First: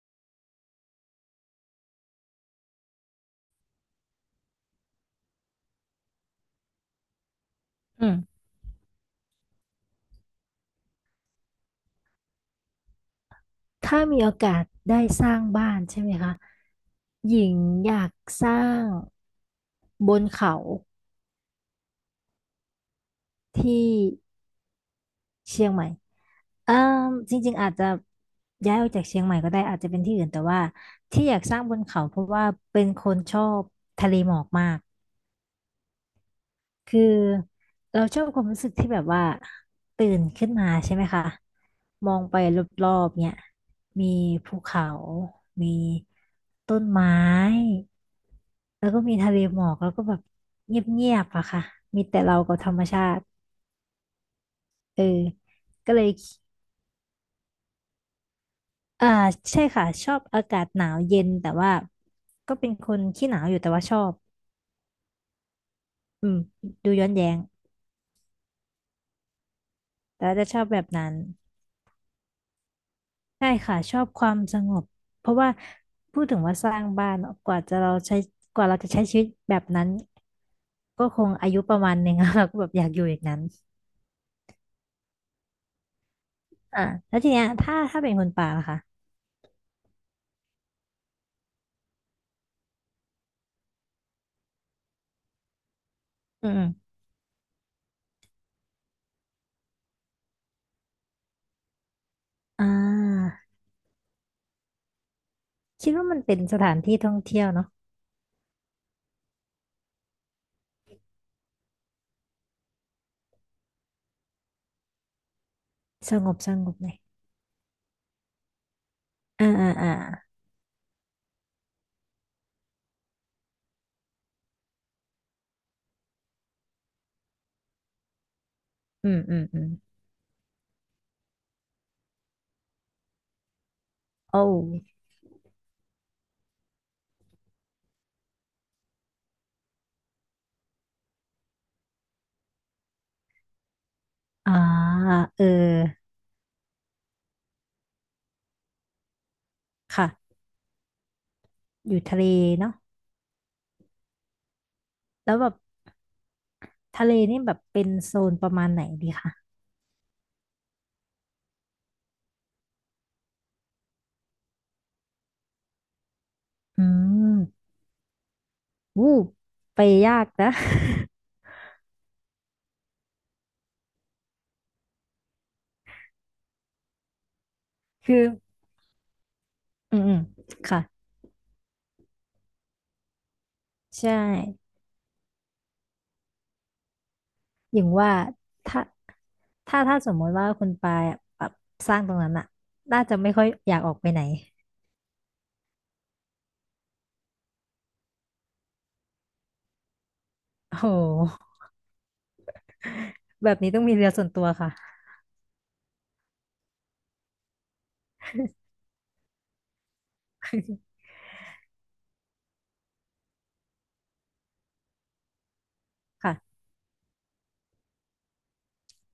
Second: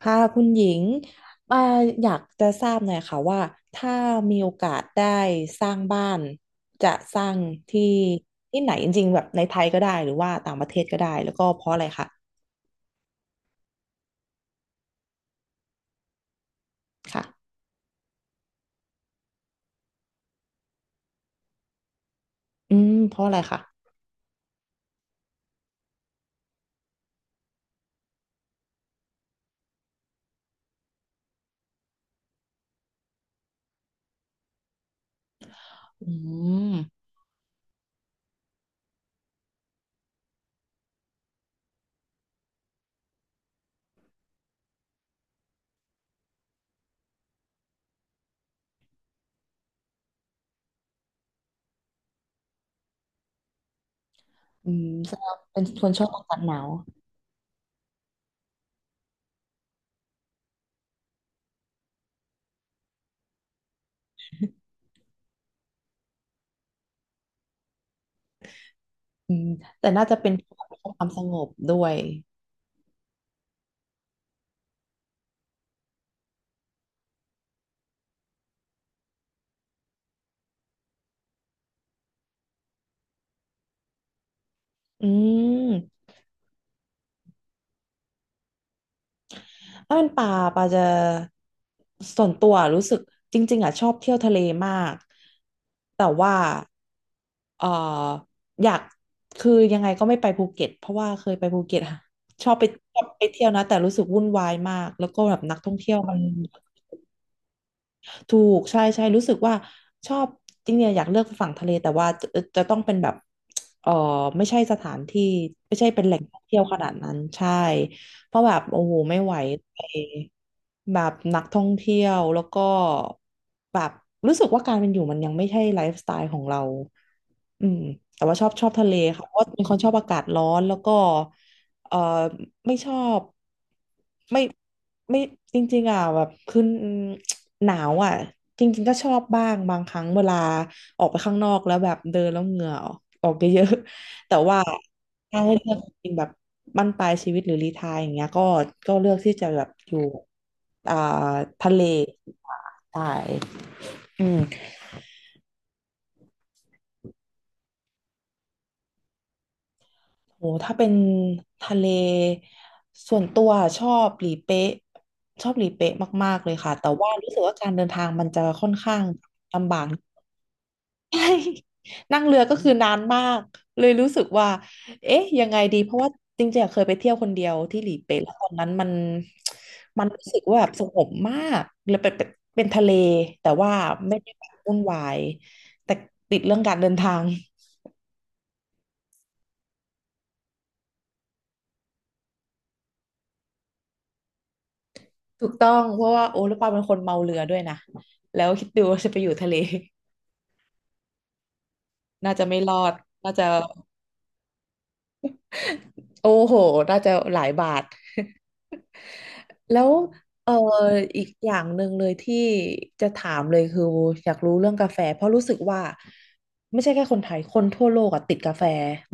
ค่ะคุณหญิงอ่ออยากจะทราบหน่อยค่ะว่าถ้ามีโอกาสได้สร้างบ้านจะสร้างที่อืมที่ไหนจริงๆแบบในไทยก็ได้หรือว่าต่างประเทศก็ได้แล้วก็เพราะอะไรคะถ้ามีโอกาสได้สร้างบ้านใช่ไหมคะหญิค่ะงอยากสร้างบนเขาอืมเพราะอะไรคะที่เชียงใหม่เอ่มจริงๆอาจจะย้ายออกจากเชียงใหม่ก็ได้อาจจะเป็นที่อื่นแต่ว่าที่อยากสร้างบนเขาเพราะว่าเป็นคนชอบทะเลหมอกมาก อืมคือเราชอบความรู้สึกที่แบบว่าตื่นขึ้นมาใช่ไหมคะมองไปรอบๆเนี่ยมีภูเขา มีต้นไม้แล้วก็มีทะเลหมอกแล้วก็แบบเงียบๆอะค่ะมีแต่เรากับธรรมชาติอืมเออแสดงว่าเป็นคนก็ชเลอยบอากาศหนาวอ่าใช่ค่ะชอบอากาศหนาวเย็นแต่ว่าก็เป็นคนขี้หนาวอยู่แต่ว่าชอบอืมดูย้อนแย้งอืมแต่น่าจะแต่เป็นว่าเพจะชอบแบบความนั้น สงบด้วยใช่ค่ะชอบความสงบเพราะว่าพูดถึงว่าสร้างบ้านเนอะกว่าเราจะใช้ชีวิตแบบนั้นก็คงอายุประมาณหนึ่ง แล้วเราก็แบบอยากอยู่อย่างนั้นอืม อ่าแล้วทีเนี้ยถ้าเป็นคนป่าล่ะคะถ้าเป็นป่าป่าจะส่วนตัวรู้สึกจริงๆอ่ะชอบเที่ยวทะเลมากแต่ว่าอืมอมเอ่ออยากคือยังไงก็ไม่ไปภูเก็ตเพราะว่าเคยไปภูเก็ตอะชอบอ่ไปชอบไปาเที่ยวนะแต่รู้สึกวุ่นวายมากแล้วก็แบบนักท่องคิเที่ดยวว่ามัมัน นเป็นสถานที่ท่องเที่ยวเนาะถูกใช่ใช่รู้สึกว่าชอบจริงๆเนี่ยอยากเลือกฝั่งทะเลแต่ว่าจะจะต้องเป็นแบบเออไม่ใช่สถานที่ไม่ใช่เป็นแหสล่งงท่บองสเที่ยวงขบนาเลดยนั้นใช่เพราะแบบโอ้โหไม่ไหวอ่าอ่าไปอ่าแบบนักท่องเที่ยวแล้วก็แบบรู้สึกว่าการเป็นอยู่มันยังไม่ใช่ไลฟ์สไตล์ของเราอืมแต่ว่าชอบทะเลอืมค่ะเพอืราะมว่าอืเป็นมคนชอบอากาศร้อนแล้วก็ เอ่อไม่ชอบโอ้ไม่ไม่จริงๆอ่ะแบบคือหนาวอ่ะจริงๆก็ชอบบ้างบางครั้งเวลาออกไปข้างนอกแล้วแบบเดินแล้วเหงื่อออกออกเยอะ ๆแต่อ่าว่าถ้าเออให้เลือกจริงๆแบบบั้นปลายชีวิตหรือรีไทร์อย่างเงี้ยก็ก็เลือกที่จะแบบอยู่ค่ะอ่าทะเลอยู่ทะเลเนาะใช่อืม แล้วแบบทะเลนี่แบบเป็นโซนประมาณไหนดีคะโหถ้าเป็นทะเลส่วนตัวชอบหลีเป๊ะชอบหลีเป๊ะมากๆเลยค่ะอืแต่ว่ารู้ม สึกว่าการเดินทางมันจะค่อนข้างวู้ลำบาไปก ยากนะ ใช่ นั่งเรือก็คือนานมากเลยรู้สึกว่าเอ๊ะยังไงดีเพราะว่าจริงๆอะเคยไปเที่ยวคนเดียวที่หลีคืเป๊ะอแล้วตอนนั้นมันอืมัมนอืมรู้สึกว่าแบบค่ะสงบมากเลยเป็นเป็นทะเลแต่ว่าใช่ไม่ได้แบบวุ่นวายแต่ติดเรื่องการเดินทาง อย่างว่าถ้าถ้าสมมติว่าคุณปายอะแบบสร้างตรงนั้นอะน่าจะไม่ค่อยอยากออกไปไหนถูกต้องเพราะว่าโอ้แล้วปาเป็นคนเมาเรือด้วยนะแล้วคิดดูว่าจะไปอยู่ทะเล โอ้โห น่าจะไม่รอดน่าจะแบบนี้ต้องมีเรือส่วนตัวค่ะ โอ้โหน่าจะหลายบาท แล้วเออ อีกอย่างหนึ่งเลยที่จะถามเลยคืออยากรู้เรื่องกาแฟเพราะรู้สึกว่าค่ะไม่ใช่แค่คนไทยคนทั่วโลกอะติดกาแฟ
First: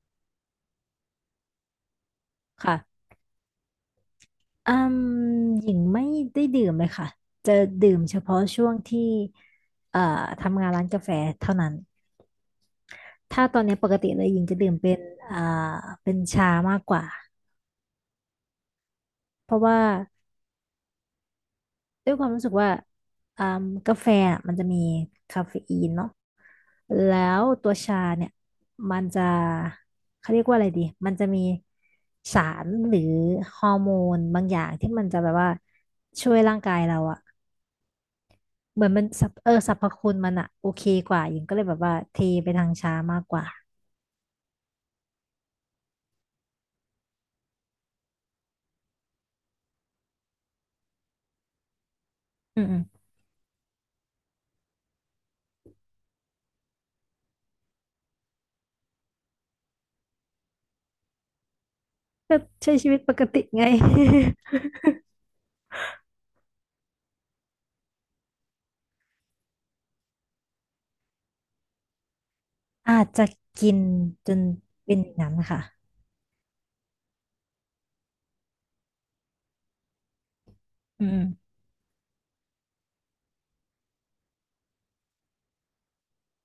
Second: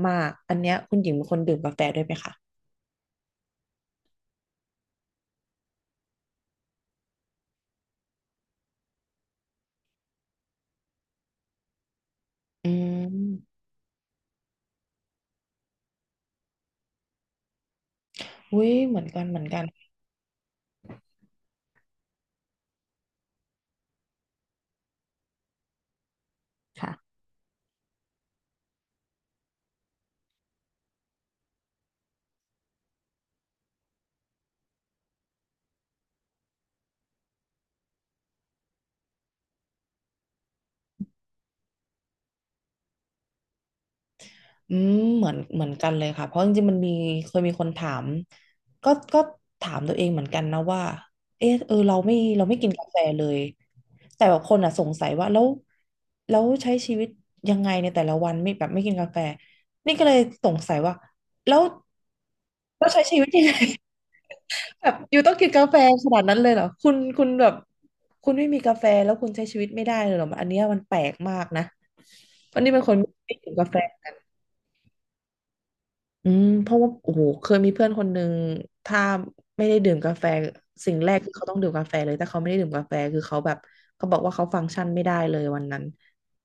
มากอันเนี้ยคุณหญิงเป็นคนดื่มกาแฟด้วยไหมคะค่ะอืมหญิงไม่ได้ดื่มเลยค่ะจะดื่มเฉพาะช่วงที่เอ่อทำงานร้านกาแฟเท่านั้นอืถ้าตมอนนี้ปกติเลยหญิงจะดื่มเป็นอ่าเป็นชามากกว่าอุ้ยเหมือนกันเหมือนเพกัราะนว่า ด้วยความรู้สึกว่าอ่ากาแฟอะมันจะมีคาเฟอีนเนาะค่ะ แล้วตัวชาเนี่ยมันจะเขาเรียกว่าอะไรดีมันจะมีสารหรือฮอร์โมนบางอย่างที่มันจะแบบว่าช่วยร่างกายเราอะเหมือนมันสรรพเออสรรพคุณมันอะโอเคกว่าหญิงก็เลยแบบว่าเทไปทางชามากกว่าอืมเหมือนกันเลยค่ะเพราะจริงๆมันมีเคยมีคนถามก็ถามตัวเองเหมือนกันนะว่าเออเราไม่เราไม่อืมกินอืมกาแฟเลยแต่แบบคนอ่ะสงสัยว่าแล้วใช้ชีวิตยังไงในแต่ละวันไม่แบบไม่กินกาแฟนี่ก็เลยสงสัยว่าแล้วก็ใช้แล้ชีววิตใช้ปชีกวิตยัติงไง ไง แบบอยู่ต้องกินกาแฟขนาดนั้นเลยเหรอคุณแบบคุณไม่มีกาแฟแล้วคุณใช้ชีวิตไม่ได้เลยเหรออันเนี้ยมันแปลกมากนะวันนี้เป็นคนอาจจะไม่กินกากิแฟ นจนเป็นอย่างนั้นค่ะอืมเพราะว่าโอ้โหเคยมีเพื่อนคนหนึ่งถ้าไม่ได้ดื่มกาแฟสิ่งอืแรกคือเขาต้มองดื่มกาแฟเลยถ้าเขาไม่ได้ดื่มกาแฟคือเขาแบบเขาบอกว่าเขาฟังก์ชันไม่ได้เลยวันนั้น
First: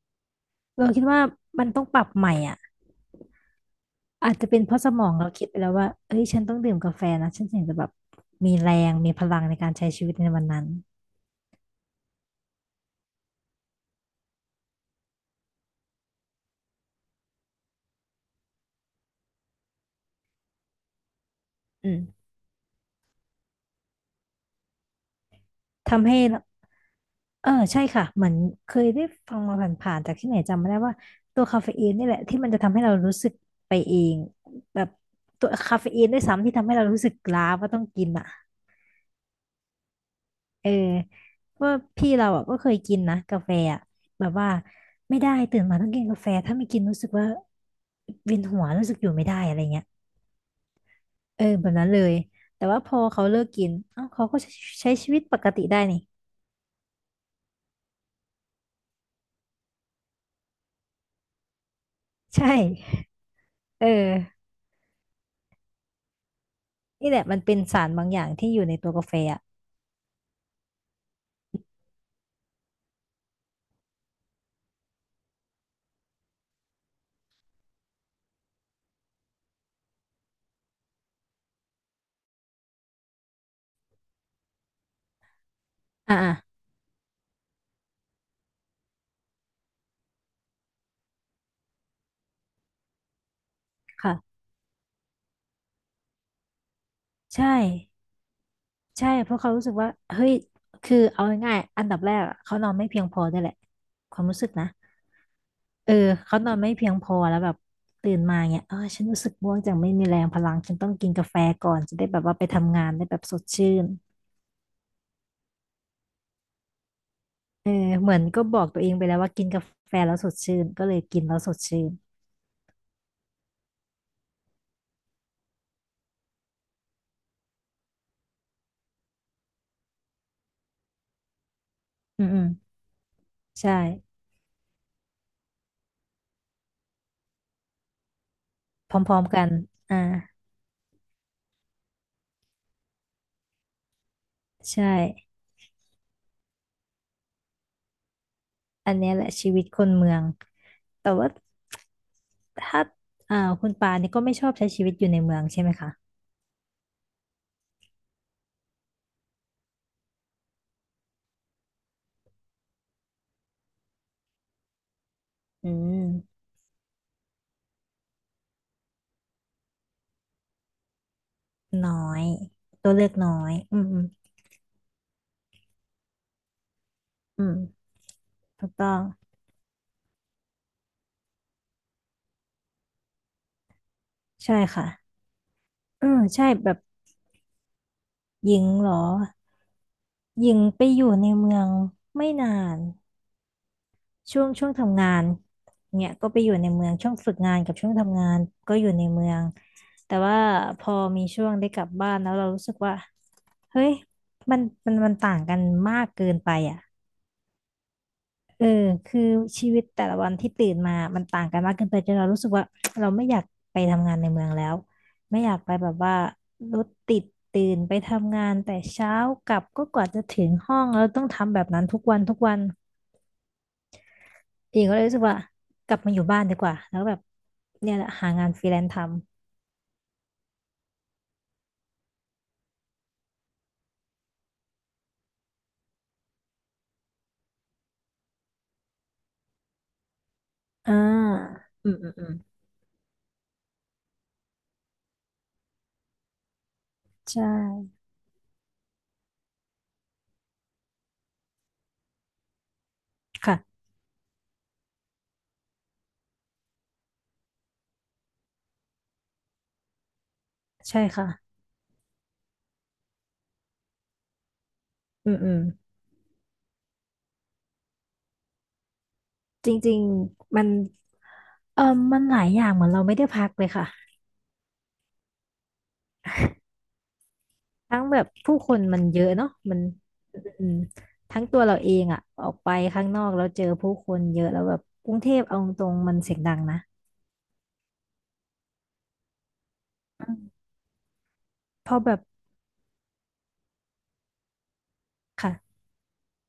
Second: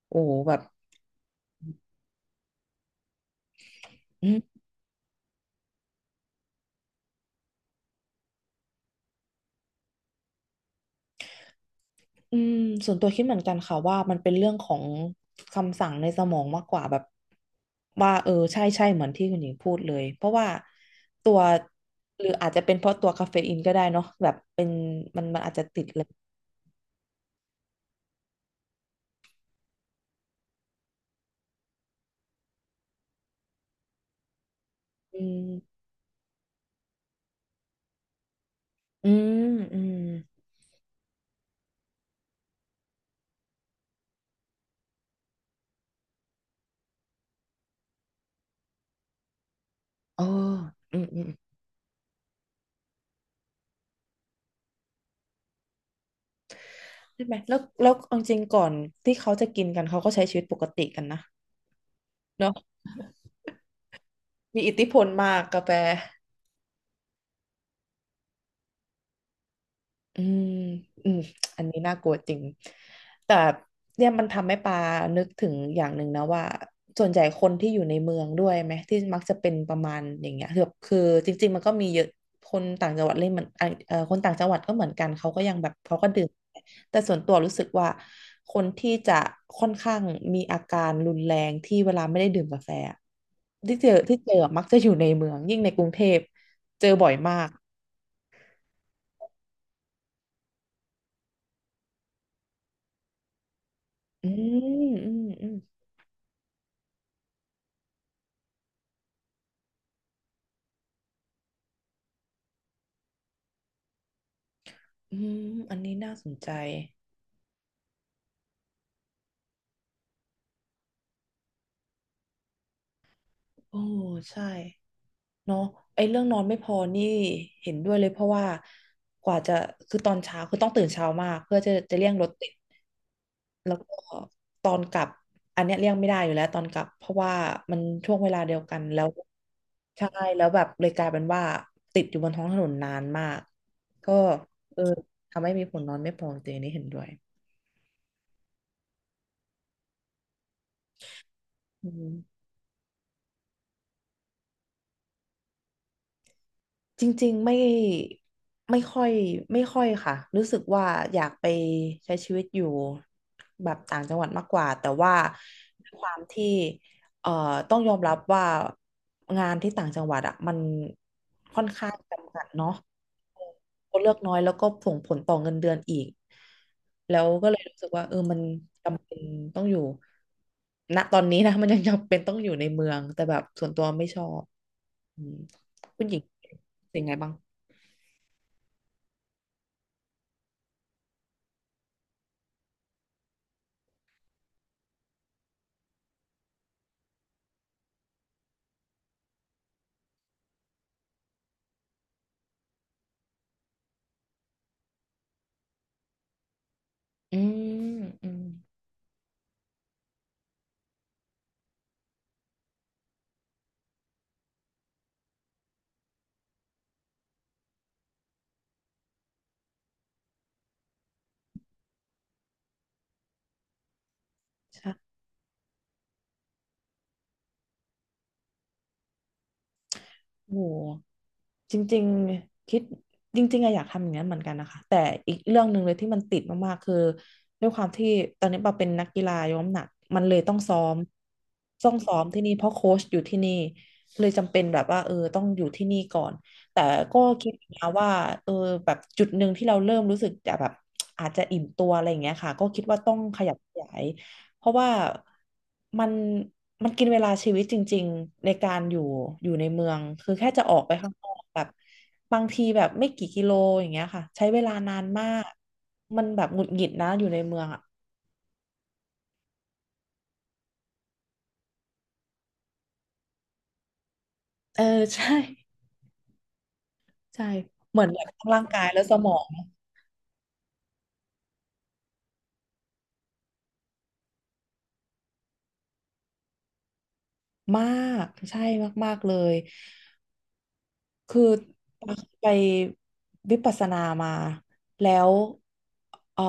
โอ้โหแบบเราคิดว่ามันต้องปรับใหม่อ่ะ อือาจจะเป็มนเพราะสมองเราคิดไปแล้วว่าเอ้ยฉันต้องดื่มกาแฟนะฉันถึงจะแบบมีแรงมีพลังในการใช้ชีวิตในวันนั้นอืมส่วนตัวคิดเหมือนกันค่ะว่ามันเป็นเรื่องของคำสั่งในสมองมากกว่าแบบว่าเออใช่ใช่เหมือนที่คุณหญิงพูดเลยเพราะว่าตัวอืมหรืออาจจะเป็นเพราะตัวคาเฟอีนก็ได้เนาะแบบเป็นมันอาจจะติดเลยทำให้เออใช่ค่ะเหมือนเคยได้ฟังมาผ่านๆจากที่ไหนจำไม่ได้ว่าตัวคาเฟอีนนี่แหละที่มันจะทำให้เรารู้สึกไปเองแบบอืตัวคามเฟอีนด้วยซ้ำที่ทำให้เรารู้สึกล้าว่าต้องกินอ่ะอืมอืมเออว่าพี่เราอ่ะก็เคยกินนะกาแฟอ่ะแบบว่าไม่ได้ตื่นมาต้องกินกาแฟถ้าไม่กินรู้สึกว่าเวียนหัวรู้สึกอยู่ไม่ได้อะไรเงี้ย โออืมอืม เออแบบนั้นเลยแต่ว่าพอเขาเลิกกินเอ้าเขาก็ใช้ใช้ชีวิตปกติได้นี่ ใช่ไหมแล้วแล้วเอาจริงก่อนที่เขาจะกินกัน เขาก็ใช้ชีวิตปกติกันนะ เนาะใช่เออมีอิทธิพลมากกาแฟ นี่แหละมันเป็นสารบางอย่างที่อยู่ในตัวกาแฟอ่ะอืมอืมอันนี้น่ากลัวจริงแต่เนี่ยมันทำให้ปานึกถึงอย่างหนึ่งนะว่า ส่วนใหญ่คนที่อยู่ในเมืองด้วยไหมที่มักจะเป็นประมาณอย่างเงี้ยคือจริงๆมันก็มีเยอะคนต่างจังหวัดเล่นเหมือนอ่ะคนต่างจังหวัดก็เหมือนกัน เขาก็ยังแบบเขาก็อดื่ม่าแต่ส่วนตัวรู้สึกว่าคนที่จะค่อนข้างมีอาการรุนแรงที่เวลาไม่ได้ดื่มกาแฟอะที่เจอค่ะมักจะอยู่ในเมืองยิ่งในกรุงเทพเจอบ่อยมาใช่กใช่เพราะเขารู้สึกว่าเฮ้ยคือเอาง่ายๆอันดับแรกอะเขานอนไม่เพียงพอด้วยแหละความอืรู้สึกนะมอืมอืม เออเขานอนไม่เพียงพอแล้วแบบตื่นมาเนี่ยเออฉันรู้สึกง่วงจังไม่มีแรงพลังฉันต้องกินกาแฟก่อนจะได้แบบว่าไปทำงานได้แบบสดชื่น อืมอันนี้น่าสนใจเออเหมือนก็บอกตัวเองไปแล้วว่ากินกาแฟแล้วสดชื่นก็เลยกินแล้วสดชื่นโอ้ใช่เนาะไอ้เรื่องนอนไม่พอนี่เห็นด้วยเลยเพราะว่ากว่าจะคือตอนเช้าคือต้องตื่นเช้ามากเพื่อจะเลี่ยงอืรมถอืมติดแล้ใช่วก็ตอนกลับอันเนี้ยเลี่ยงไม่ได้อยู่แล้วตอนกลับเพราะว่ามันช่วงเวลาเดียวกันพแล้วร้อมๆกันอ่าใช่แล้วแบบเลยกลายเป็นว่าติดอยู่บนท้องถนนนานมากก็ใชเออ่ทำให้มีผลนอนไม่พอจริงๆอันนี้เห็นด้วยอันเนี้ยแหละชีวิตคนเมืองแต่ว่าอืม ถ้าคุณปาเนี่ยก็ไม่ชอบใช้ชีวิตอยู่ในเมืองใช่ไหมคะจริงๆไม่ไม่ค่อยไม่ค่อยค่ะรู้สึกว่าอยากไปใช้ชีวิตอยู่แบบต่างจังหวัดมากกว่าแต่ว่าอืด้วยความมที่เอ่อต้องยอมรับว่างานที่ต่างจังหวัดอ่ะมันค่อนข้าน้องยจำกัดเนาะตัวเลือกน้อยอืมคอืนมเลือกน้อยแล้วก็ส่งผลต่อเงินเดือนอีกแล้วอืก็มเลยรู้สึกว่าเออมันถูกต้องจำเป็นต้องอยู่ณตอนนี้นะมันยังจำเป็นต้องอยู่ในเมืองแต่แบบส่วนตัวไม่ชอบใช่ค่ะอืม คุอืณหญิมงใช่แบบเป็นไงบ้างหญิงเหรอหญิงไปอยู่ในเมืองไม่นาน ช่วงช่วงทำงานเนี่ยก็ไปอยู่ในเมืองช่วงฝึกงานกับช่วงทำงานก็อยู่ในเมืองแต่ว่าพอมีช่วงได้กลับบ้านแล้วเรารู้สึกว่าเฮ้ยมันมันมันต่างกันมากเกินไปอ่ะอืมอืมเออคือชีวิตแต่ละวันที่ตื่นมามันต่างกันมากเกินไปจนเรารู้สึกว่า เราไม่อยากไปทำงานในเมืองแล้วไม่อยากไปแบบว่ารถติดตื่นไปทำงานแต่เช้ากลับก็กว่าจะถึงห้องแล้วต้องทำแบบนั้นทุกวันทุกวัน หีิงก็เลยใช่รู้สึกว่ากลับมาอยู่บ้านดีกว่าแล้วก็แบบเนี่ยแหละหางานฟรีแลนซ์ทโหจริงๆคิดจริงๆอะอยากทำอย่างนั้นเหมือนกันนะคะแต่อีกเรื่องหนึ่งเลยที่มันติดมากๆคือด้วยความที่ตอนนี้ปาเป็นนักกีฬายกน้ำหนักมันเลยต้องซ้อำมอืต้องมอืซ้มออืมมที่นี่เพราะโค้ชอยู่ที่นี่เลยจำเป็นแบบว่าเออต้องอยู่ที่นี่ก่อนแต่ก็ใชคิดนะ่ว่าเออแบบจุดหนึ่งที่เราเริ่มรู้สึกจะแบบอาจจะอิ่มตัวอะไรอย่างเงี้ยค่ะก็คิดว่าต้องขยับขค่ะยาย เพราะว่ามันมันกินเวลาชีวิตจริงๆในการอยู่ในเมืองคือแค่จะออกไปใช่ข้างนอกค่ะแบบบางทีแบบไม่กี่กิโลอย่างเงี้ยค่ะใช้เวลานานมาอืมอืกมมันแบบหงุดหงิดนะอยู่ในเมืองอ่ะจริงๆมันเออมันหลายอย่างเหมือนเราไม่ได้พักเลยค่ะ เออ ใช่ใช่เหทั้มืงอนแบแบบบทั้งผู้ร่างคนกายมัและนสเยมอะองเนาะมันอืมอืมทั้งตัวเราเองอะออกไปข้างนอกแล้วเจอผู้คนเยอะแล้วแบบกรุงเทพเอาตรงๆมันเสียงดังนะมากใช่มากๆเลย อืมคือพอแบบไปวิปัสสนามาแล้วค่ะ เอ่อ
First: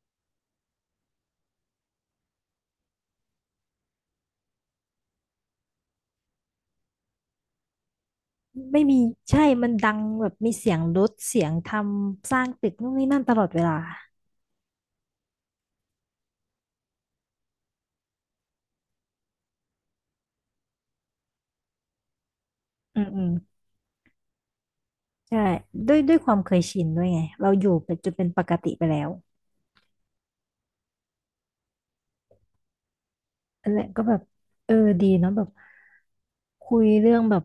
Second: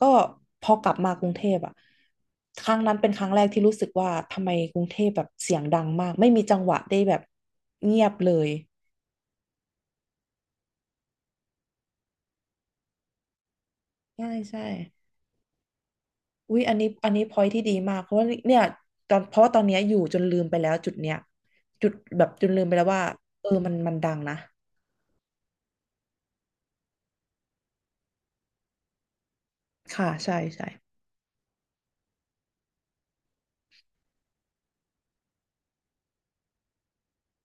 ก็พอกลับมากรุงเทพอะครั้งนั้นเป็นครั้งแรกที่รู้สึกว่าทำไมกรุงเทพแบบเสียงดังมากไม่มีจังหวะได้แบบเงียบเลยไม่มีใช่ มันดังแบบมีเสียงรถเสียงทำสร้างตึกนู่นนี่นั่นตลอดเวลาใช่อุ้ยอันนี้พอยที่ดีมากเพราะว่าเนี่ยตอนเพราะว่าตอนเนี้ยอยู่จนลืมไปแล้วจุดเนี้ยจุดแบบจนลืมไปแล้วอืว่ามอืมเออมันดังนะใช่ด้วยด้วยความเคยชินด้วยไงเราอยู่เป็นจนเป็นปกติไปแล้วค่ะใช่อันแหละก็แบบเออดีเนาะแบบคุยเรื่องแบบ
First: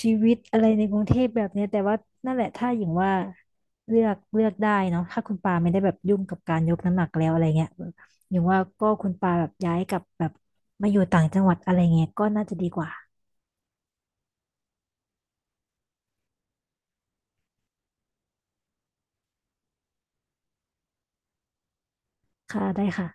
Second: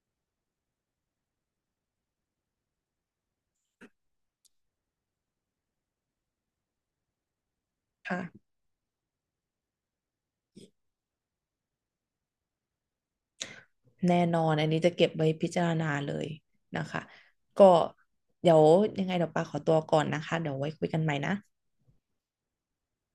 ชีวิตอะไรในกรุงเทพแบบเนี้ยแต่ว่านั่นแหละถ้าอย่างว่าเลือกได้เนาะถ้าคุณปาไม่ได้แบบยุ่งกับการยกน้ำหนักแล้วอะไรเงี้ยอย่างค่ะ ว่าก็คุณปาแบบย้ายกลับแบบมาอยู่ต่างจังหวัดอะไรเงี้ยก็น่าจะดีกว่าแน่นอนอันนี้จะเก็บไว้พิจารณาเลยนะคะก็เดี๋ยวยังไงเดี๋ยวปาขอตัวก่อนนะคะเดี๋ยวไว้คุยกันใหม่นะค่ะได้ค่ะ